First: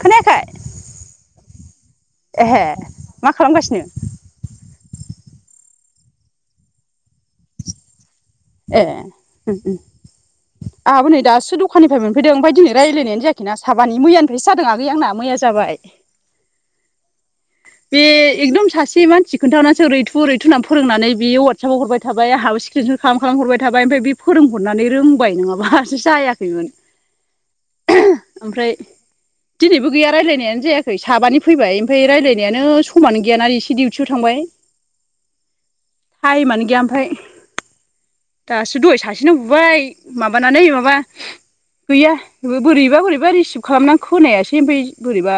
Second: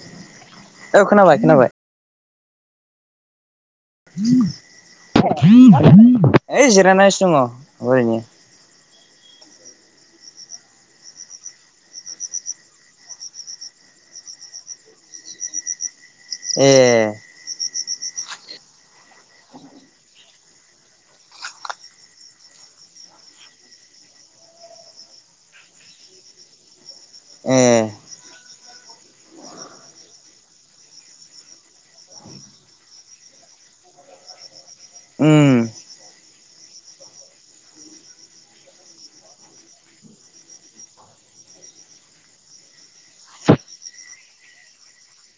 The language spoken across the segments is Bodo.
खोनायाखै खोनाबाय खोनाबाय। एहे मा खालामगासिनो? जिरायनानैस दङ ओरैनो। ए उम उम। आहाबो नै दासो दखाननिफ्राय मोनफैदों ओमफ्राय दिनै रायलायनाय जायाखैना साबानि मैयानिफ्रायसो जादों आगै आंना मैया जाबाय। एह। बे एकदम सासे मानसि खोनथा हदनानसो ओरैथु ओरैथु होननानै फोरोंनानै बेयो वाटसापाव हरबाय थाबाय आहा स्क्रिन सथ खालाम खालाम हरबाय थाबाय ओमफ्राय बे फोरोंहरनानै रोंबाय नङाबा जायाखैमोन। ए ओमफ्राय दिनैबो गैया रायलायनायानो जायाखै साबानि फैबाय ओमफाय रायलाय नायानो समानो गैया ना इसो डिउथियाव थांबाय। उम थाइमानो गैया ओफाय। दासो दहाय सासेनाव बुबाय माबानानै माबा गैया बोरैबा बोरैबा रिसिभ खालामनानै खोनायासै ओमफाय बोरैबा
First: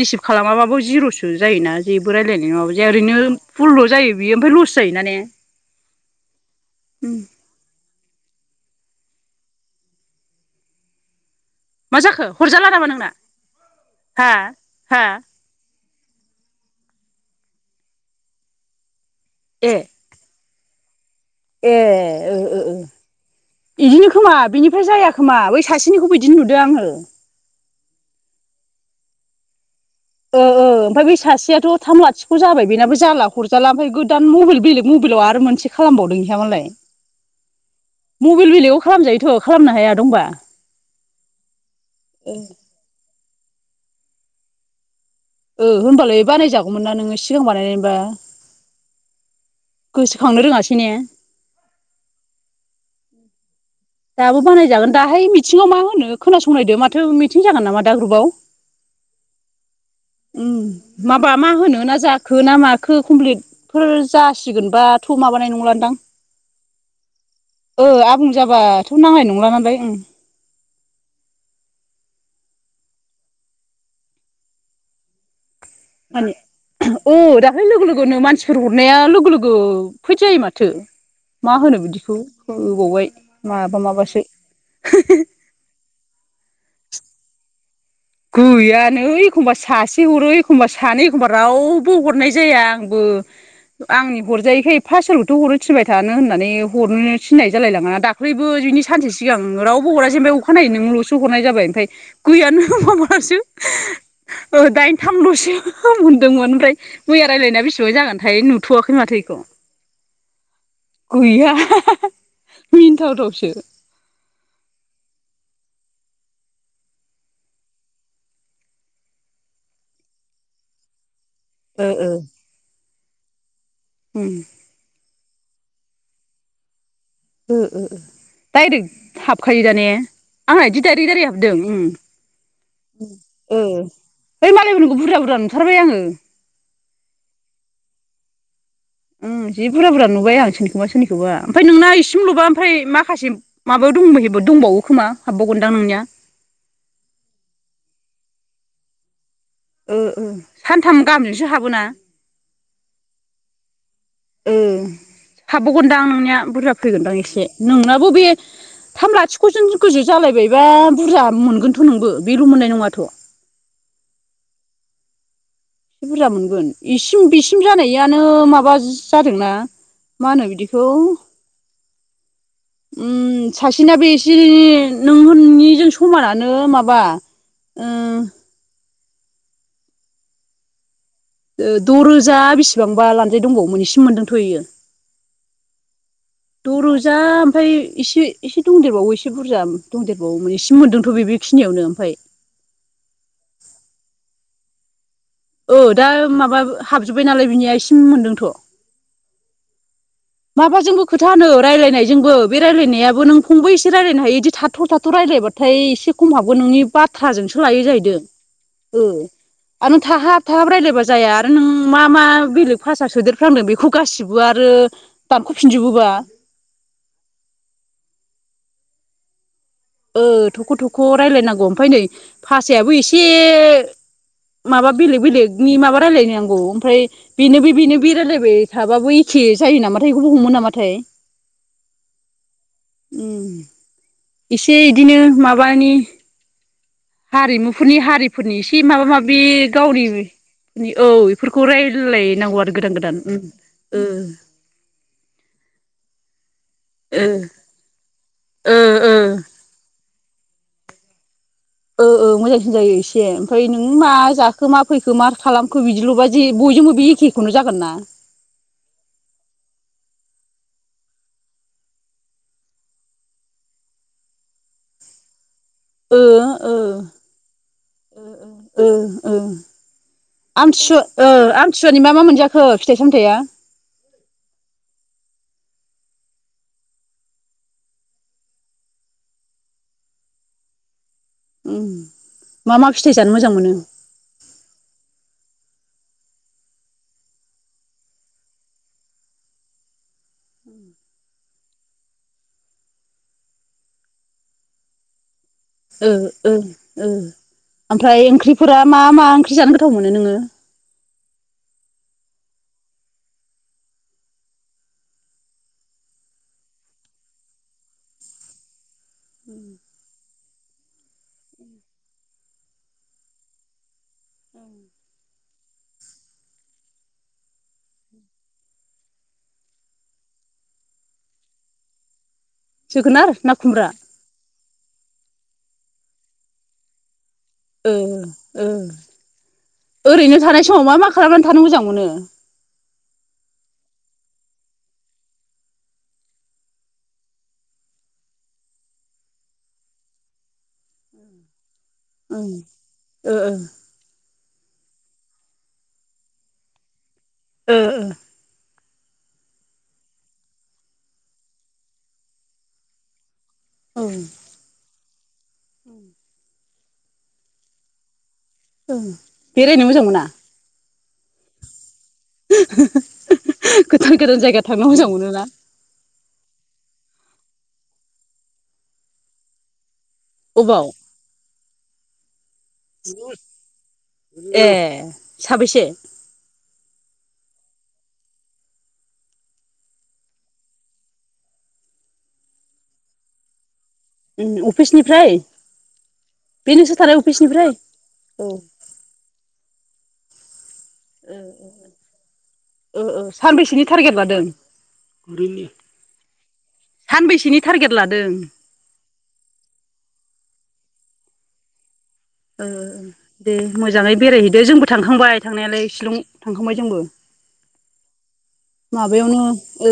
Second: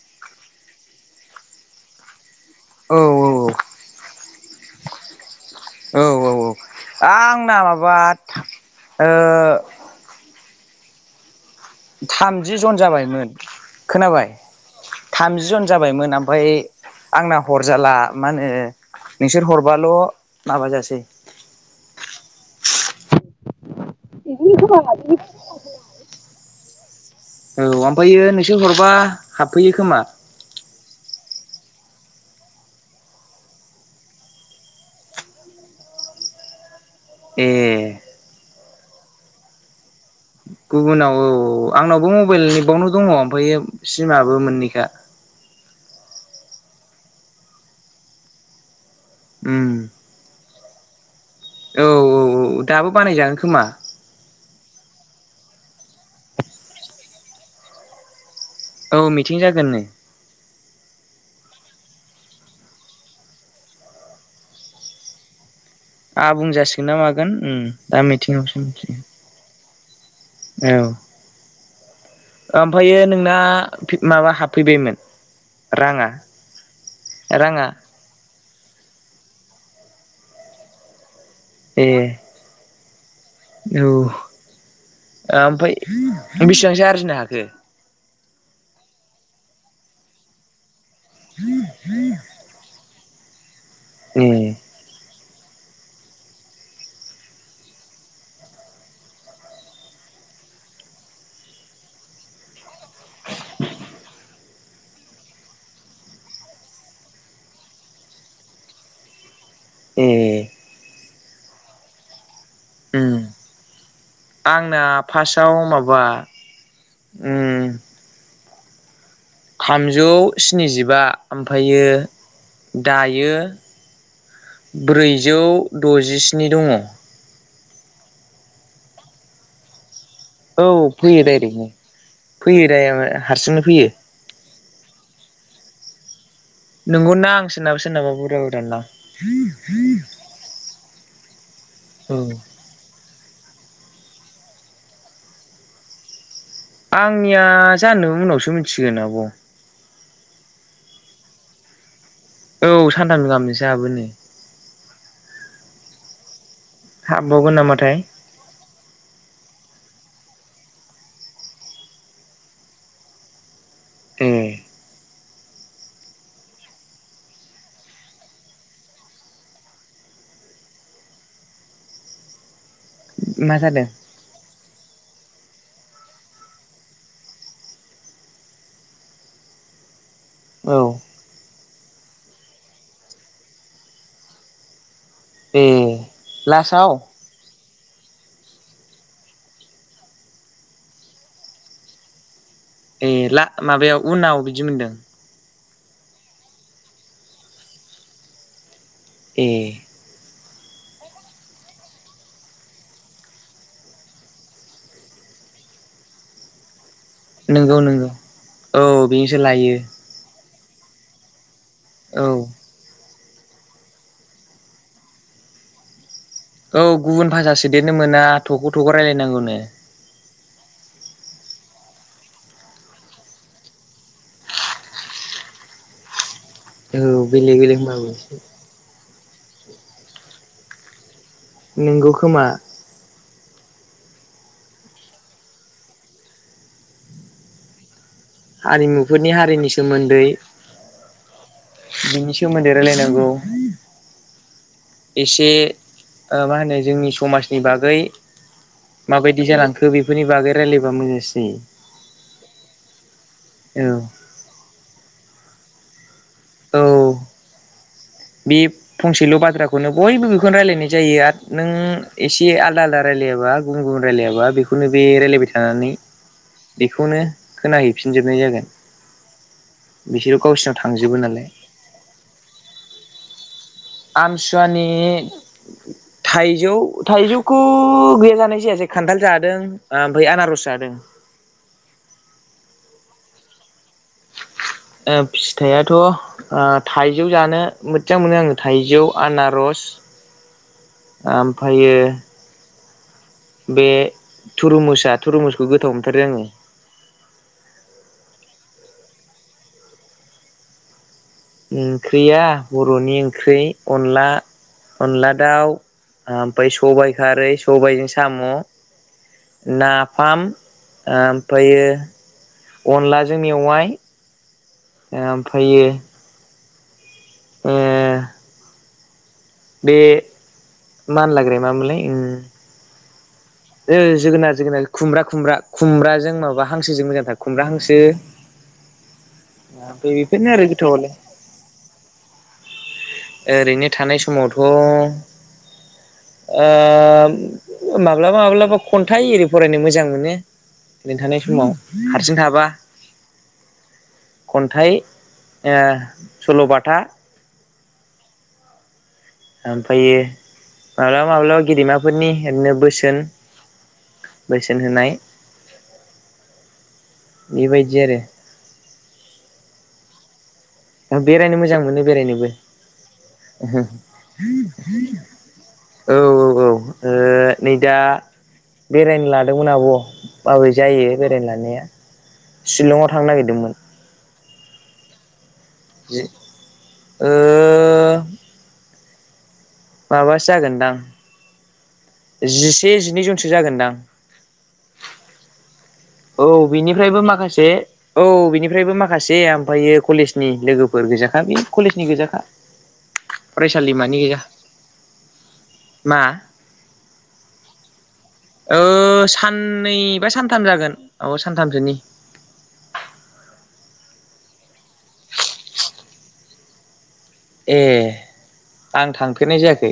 रिसिभ खालामाबाबो जिर'सो जायोना जेबो रायलायनाय माबा जाया औ ओरैनो फुलल' जायो बियो ओमफाय लस जायोना ने? औ औ औ आंना माबा ओ मा जाखो थामजि हरजाला जन नामा नोंना जाबायमोन, खोनाबाय हा हा थामजि जन जाबायमोन। आमफाय आंना हरजाला मा होनो नोंसोर ए हरबाल' माबाजासै। ए ओ ओ ओ इदिनो खोमा बिनिफ्राय जाया खोमा, बै सासेनिखौबो इदिनो नुदो आङो। औ ओमफायो नोंसोर हरबा हाबफैयो। खोमा ओ ओ ओमफाय बै सासेया थ' थाम लाथिख' जाबाय बेनाबो जाला हरजाला ओमफाय गोदान मबेल बेलेग मबेलाव आरो मोनसे खालामबावदों इहा मालाय। ए। बेल बेलेगाव खालामजायोथ' खालामनो हाया दंबा। गुबुनाव औ औ आंनावबो ओ मबेल नैबावनो दङ ओमफायो सिमाबो मोननैखा। ओ होमबालाय बानायजागौमोन ना नोङो सिगां बानायनाय मोनबा। उम। औ औ औ दाबो बानायजागोन खोमा। दाबो बानायजागोन दाहाय मिथिङाव मा होनो खोनासंनायदो माथो मिथिं जागोन नामा दा ग्रुबाव। औ मिटिं जागोननो। माबा मा होनो ना जाखो ना माखो कमप्लिटफोर जासिगोनबाथ' माबानाय नंला आंबुं जासिगोन ना मागोन उम। दा मिथिङासो थ' नांनाय नंला नालाय ओं। औ। ओमफायो नोंना माबा हाबफैबायमोन? राङा माने ओ दाख्लै राङा लोगो लोगोनो मानसिफोर हर नाया लोगो लोगो फैद जायो माथो। मा होनो ए बिदिखौ होबावबाय माबा माबासो। ओमफाय बिसिबांसो आरजिनो हाखो? गैयानो एखमबा सासे हरो एखमबा सानै एखमबा रावबो हरनाय जाया। आंबो आंनि ए हरजायैखाय एफ्फा सोर [unintelligible] थो हरनो थिनबाय थानो होननानै हरनो थिननाय जालायलाङाना। दाख्लैबो बिनि सानसे सिगां रावबो हरासै ओमफाय अखानायै नोंल'सो हरनाय जाबाय। ओमफाय गैयानो माबासो ओ दाइनथामल'सो मोनदोंमोन ओमफ्राय मैया रायज्लायनाया बेसेबां जागोनथाय नुथ'वाखै माथो। इखौ। एह। गैया उम मिनिथावथावसो। आंना फासाव माबा उम थामजौ स्निजिबा। ओमफायो ओ ओ दायो ब्रैजौ द'जिस्नि दङ। ओ ओ डाइरेक्ट हाबखायो दा ने? औ आंना इदि दाइरेक फैयो दाइरेक हाबदों। डाइरेक्टनो उम। फैयो दा हारसिंनो ओ फैयो है मालायफोरनिखौ बुरजा बुरजा नुथारबाय आङो। नंगौ ना आं सोरनाबा सोरनाबा बुरजा बुरजा ना उम जिबुरजा बुरजा नुबाय आं सोरनिखौबा सोरनिखौबा ओमफ्राय नोंना इसिमल'बा ओमफ्राय माखासे माबा दंबहेबो दंबावो खोमा हाबबावगोनदां नोंनिया आंनिया जानो उनावसो मिथिगोन आब' ओ ओ सानथाम गामजोंसो हाबोना औ सानथाम गाहामदोसो हाबोनो ए हाबावगोनदां नोंनिया बुरजा फैगोनदां एसे हाबबावगोन नामाथाय नोंनाबो बे थाम लाथिख' जों गोजौ जालायबायबा बुरजा मोनगोनथ' नोंबो बेल' मोननाय नङाथ' ए एसे बुरजा मोनगोन बेसिम बिसिम जानायानो माबा जादोंना मा होनो बिदिखौ उम मा जादों ससिनाबो एसे नोंनिजों समानानो माबा ओ औ ओ द' रोजा बेसेबांबा लान्जाय दंबावोमोन इसिम मोनदोंथ'यो ए लासआव ओमफ्राय एसे एसे दंदेरबावो एसे बुरजा दंदेरबावो मे एसेम मोन्दोंथ' बे बेखिनियावनो ओमफ्राय ए ला माबायाव उनाव बिदि मोनदों औ दा माबा हाबजोब्बाय नालाय बिनिया एसिम मोनदोंथ' ए माबाजोंबो खोथा होनो रायल्लायनायजोंबो बे रायजलायनायाबो नों फंबो एसे रायज्लायनो हायो बिदि थाथ' थाथ' रायलदों बाथाय एसे खम हाबगोन नोंनि बाथ्राजोंसो नंगौ लायो नंगौ जाहैदों औ बेजोंसो लायो आरो नों थाहाब थाहाब रायज्लायबा जाया आरो नों मा मा औ बेलेग भाषसा सोदेरफ्लांदों बेखौ गासिबो आरो दानख'फिनजोबोबा औ गुबुन भाष सो देरनो मोना थख' थख' रायजलायनांगौनो। ओ थख' थख' रायजलायनांगौ ओमफ्राय नै भासायाबो एसे माबा बेलेग बेलेगनि माबा रायजलायनो आं आबौ ओमफ्राय औ बेलेग बेनोबो बेलेग बेनो होनबाबो बेरायलायबाय थाबाबो एखे जायो नामाथायखौब हममोन नामाथाय। नंगौ खोमा। उम इसे इदिनो माबानि हारिमुफोरनि हारिफोरनि एसे माबा हारिमुफोरनि माबि हारिनि गावनि सोमोन्दै औ बेफोरखौ बिनि रायजलायनांगौ सोमोन्दै आरो गोदान गोदान रायलायनांगौ ओ एसे मा होनो- जोंनि ओ समाजनि बागै ओ ओ माबायदि जानांखो बेफोरनि बागै रायलायबा मोजांसिन जायो। औ औ मोजांसिन जायो एसे ओमफ्राय नों जायो मा जाखो मा फैखो मा खालामखो बिदिल' जि औ बयजोंबो एखेखौनो जागोन ना बे फंसेल' बाथ्राखौनो बयबो बेखौनो रायलायनाय जायो आरो नों एसे आलदा आलदा रायलाय राया गुबुन रायलायाबा बेखौनो बे रायलायबाय थायो। थानानै ओ ओ बेखौनो ओ खोनाहैफिनजोबनाय जागोन। ओ बिसोरो गावसिनाव थांजोबो आमथिसुवा नालाय आमथिसुवानि मा मा मोनजाखो फिथाइ सामथायाइया? आमसुवानि थाइजौ थाइजौखौ गैया जानाय जायासै खान्थाल जादों ओमफ्राय आनारस जादों। उ मा मा फिथायाइ जानो मोजां मोनो? फिथाइाथ' थाइजौ जानो मोजां मोनो आङो थाइजौ आनारस [inaudible] ओमफ्रायो बे थुरु मोसा थुरुमोस ओ ओओमफ्राय ओंख्रि फोरा मा मा ओंख्रि जानो गोथाव मोनो नोंङो? ओंख्रिया बर'नि ओंख्रि अनला अनला दाउ ओमफ्राय सबाइ खारै सबायजों साम'। नाफाम। ओमफ्रायो अनलाजों मेवाय। ओमफायो ओ बे मानलाग्राया मा मामोनलाय? जोगोनार ना खुमब्रा ओ ओ जोगोनार जोगोनार खुमब्रा खुमब्रा खुमब्राजों माबा हांसोजों मोजां थार। ओ ओ। ओमफ्राय ओरैनो बेफोरनो आरो थानाय समाव मा मा गोथावालाय खालामनानै थानो मोजां मोनो? ओरैनो थानाय समावथ' ओ माब्लाबा माब्लाबा खन्थाइ एरि फरायनो मोजां मोनो ओरैनो थानाय समाव। हारसिं ओं थाबा ओ ओं। खन्थाइ ओ सल'बाथा ओ ओ। ओमफ्रायो माब्लाबा माब्लाबा गेदेमाफोरनि ओरैनो बोसोन। औ औ बोसोन होनाय। बेबायदि आरो। ओं। बेरायनो मोजां मोना? बेरायनो मोजां मोनो। बेरायनोबो ओं। गोदान गोदान जायगा थांनो मोजां मोनोना औ औ औ ओ नै दा बेरायनो लादोंमोन आब' माबोरै अबाव जायो बेरायनो लांनाया शिलंआव थांनो नागिरदोंमोन। ए साबेसे? ओ माबासो जागोनदां जिसे जिनै जनसो जागोनदां। अफिसनिफ्राय? औ बे नोंसोर थानाय बेनिफ्रायबो माखासे अफिसनिफ्राय औ बेनिफ्रायबो माखासे ओमफायो कलेजनि लोगो ओ ओ ओ ओ ओ सानबैसोनि टारगेट फरायसालिमानि गोजा लादों? मा सानबैसेनि टारगेट लादों? ओ साननैबा सानथाम जागोन औ सानथामसोनि। ओ दे मोजाङै बेरायहैदो जोंबो थांखांबाय थांनायालाय सिलं थांखांबाय जोंबो। ए। आं माबायावनो थांफेरनाय ओ जायाखै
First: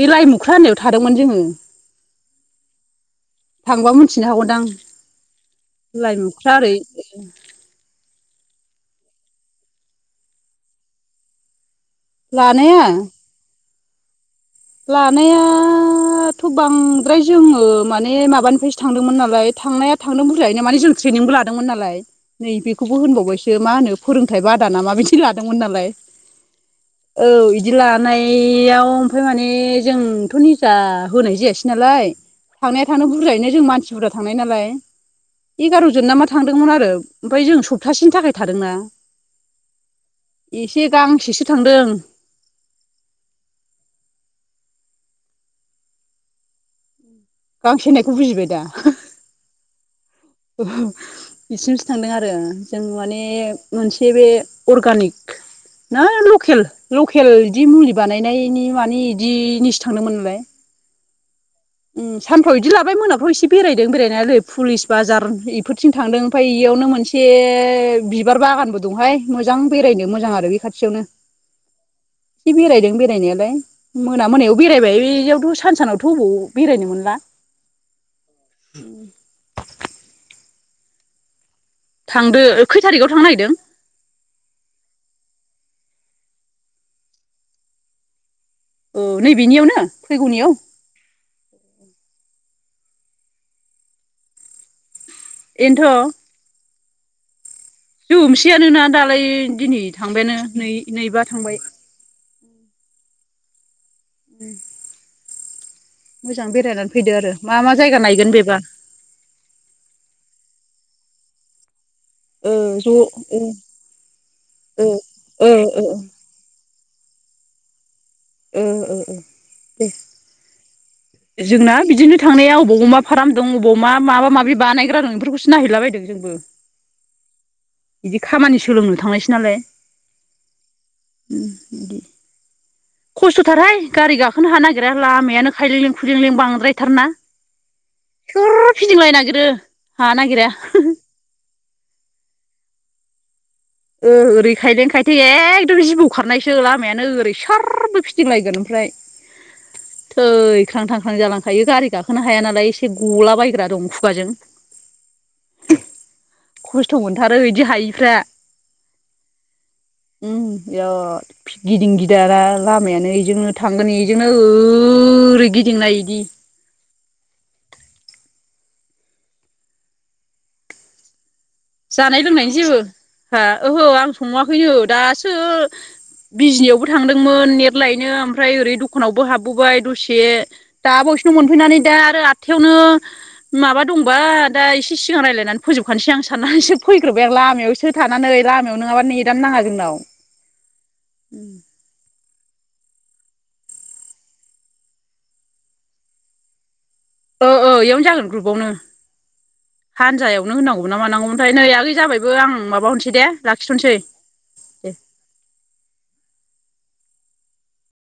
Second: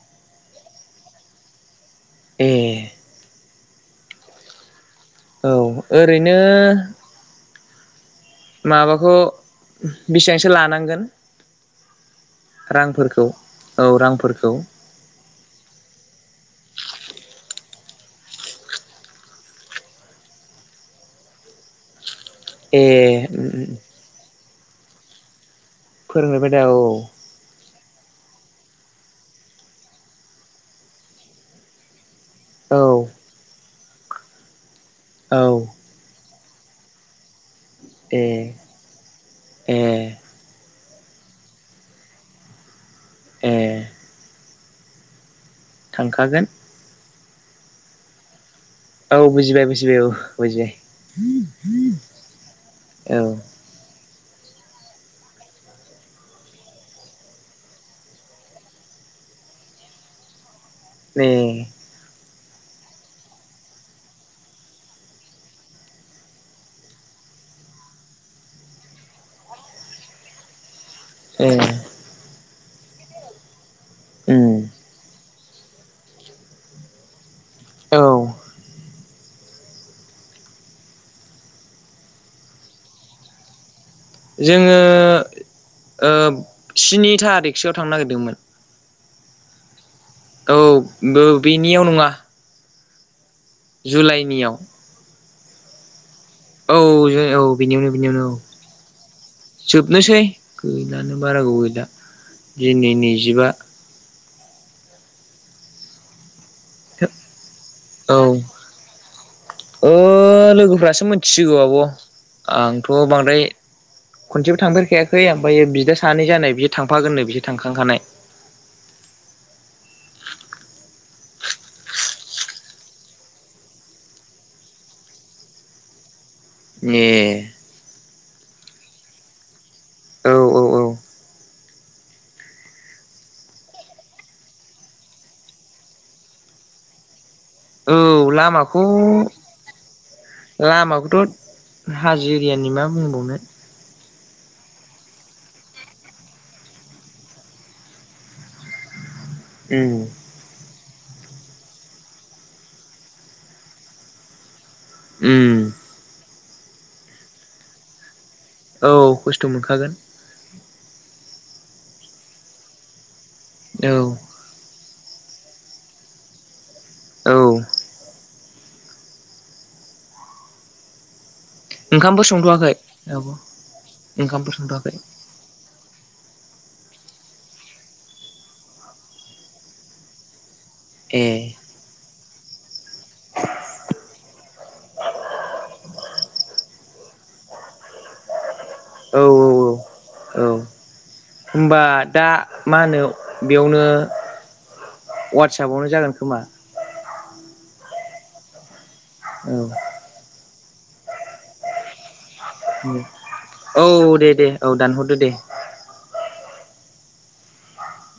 बे लाइमुख्रा होननायाव थादोंमोन जोङो। ए थांबा मोनथिनो हागौदां। औ ओरैनो लाइमुख्रा ओरै माबाखौ बेसेबांसो लानांगोन? लानाया? रांफोरखौ औ रांफोरखौ। लानायाथ' बांद्राय जोङो माने माबानिफ्रायसो थांदोंमोन नालाय। थांनाया थांदों बुरजायैनो माने जों ट्रेनिंबो लादोंमोन नालाय। नै ए बेखौबो होनबावबायसो मा होनो फोरोंथाइ बादाना मा बिदि लादों। मोन नालाय फोरोंनाय बायदा औ औ बिदि लानायाव ओमफ्राय माने जोंथ' मिथिया होनाय जायासै नालाय। औ थांनाया थांनो बुरजायैनो जों मानसि बुरजा थांनाय नालाय औ एगार'जन ना मा थांदोंमोन आरो ओमफ्राय जों सप्तासेनि ए थाखाय थादोंना। ए से गांसेसो थांदों। ए। थांखागोन। गांसे होननायखौ बुजिबाय दा? औ बुजिबाय बुजिबाय औ बुजिबाय बिसिमसो थांदों आरो जों माने औ मोनसे हेबे अर्गानिक ना लकेल लकेल इदि मुलि बानायनायनि मानि इदिनिसो थांदोंमोन नालाय। ए। उम सानफ्राव इदि लाबाय मोनाफ्राव इसे बेरायदों बेरायनानै आरै पुलिस बाजार इफोरथिं थांदों ओमफाय इयो बेयावनो मोनसे बिबार बागानबो दंहाय मोजां बेरायनो मोजां आरो बे खाथियावनो ए। एसे बेरायदों बेरायनायालाय मोना मोनायाव उम बेरायबाय बेयाव दसे सान सानावथ' अबाव बेरायनो मोनला औ। उम। थांदो खैथारिकआव थांनो नागेरदों? जोङो ओ स्निथारिकसोआव थांनो नागिरदोंमोन। अ नै बिनियावनो? औ बो-बेनियाव नङा जुलाइनियाव। एन्थ'। औ जे औ। बिनियावनो बिनियावनो औ, जोबसेयानोना दालाय दिनै जोबनोसै थांबायानो नै गैलानो नैबा बारा थांबाय गोबाव गैला। दिनै नैजिबा। उम [unintelligible] मोजां बेरायनानै फैदो आरो मा मा जायगा औ नायगोन बेबा? ओ लोगोफ्रासो मिथिसिगौ आब'। ओ ज' आंथ' ओ ओ बांद्राय खनसेबो थांदेरखायाखै ओ ओमफाय ओ बिदा सानै जानाय बि थांफागोननो बिसोर थांखांखानाय। ओ ओ ओ दे। जोंना बिदिनो थांनाया अबाव अमा फाराम दं अबाव मा माबा माबि बानायग्रा दं इफोरखौसो नायहैला बायदों जोंबो। ए। इदि खामानि सोलोंनो थांनायसो नालाय। औ औ औ। इदि खस्थ'थारहाय गारि गाखोनो हानो नागिरा लामायानो खायलेंलें खुइलेंलें बांद्रायथार ना। औ लामाखौ हानो नागिरा लामाखौथ' हाजो एरियानि मा बुंबावनो। ओ ओरै खायलें खायथें एखदम जिबौ खारनायसो लामायानो ओरै सोर बो फिदिंलायगोन ओमफ्राय। उम थै ख्रां ख्रां ख्रां जालांखायो गारि गाखोनो हाया नालाय एसे गलाबायायग्रा दं खुगाजों। उम। खस्थ' मोनथारो इदि हायिफ्रा। औ खस्थ' मोनखागोन उम इराद फि-गिदिं गिदारा लामायानो इजोंनो थांगोन औ इजोंनो ओ रै गिदिंनायदि इदि। औ। जानाय ओंखामबो लोंनायनि संथ'वाखै जेबो औ हा ओहो आं ओंखामफोर सङाखैनो संथ'वाखै दासो बिजिनियावबो थांदोंमोन नेथ लायनो ओमफ्राय ओरै दखानावबो हाबबोबाय दसे दा ए बावयैसोल' मोनफैनानै दा आरो आथ् थायावनो माबा दंबा दा इसे सिगां रायलायनानै फोजोबखानसै आं साननानैसो फैग्रोबाय लामायावसो थानानै लामायाव नोंङाबा औ नेदानो औ नाङा औ जोंनाव। औ होमबा दा। मा होनो बेयावनो वाटसापआवनो जागोन खोमा। औ ओ इयावनो जागोन ग्रुपावनो औ हानजायाव। नो होनांगौ मानांगौै थाय नै आगै जाबाय। बो आं माबाहनोसै दे औ लाखिथ'नोसै। दे दे औ दानहरदो दे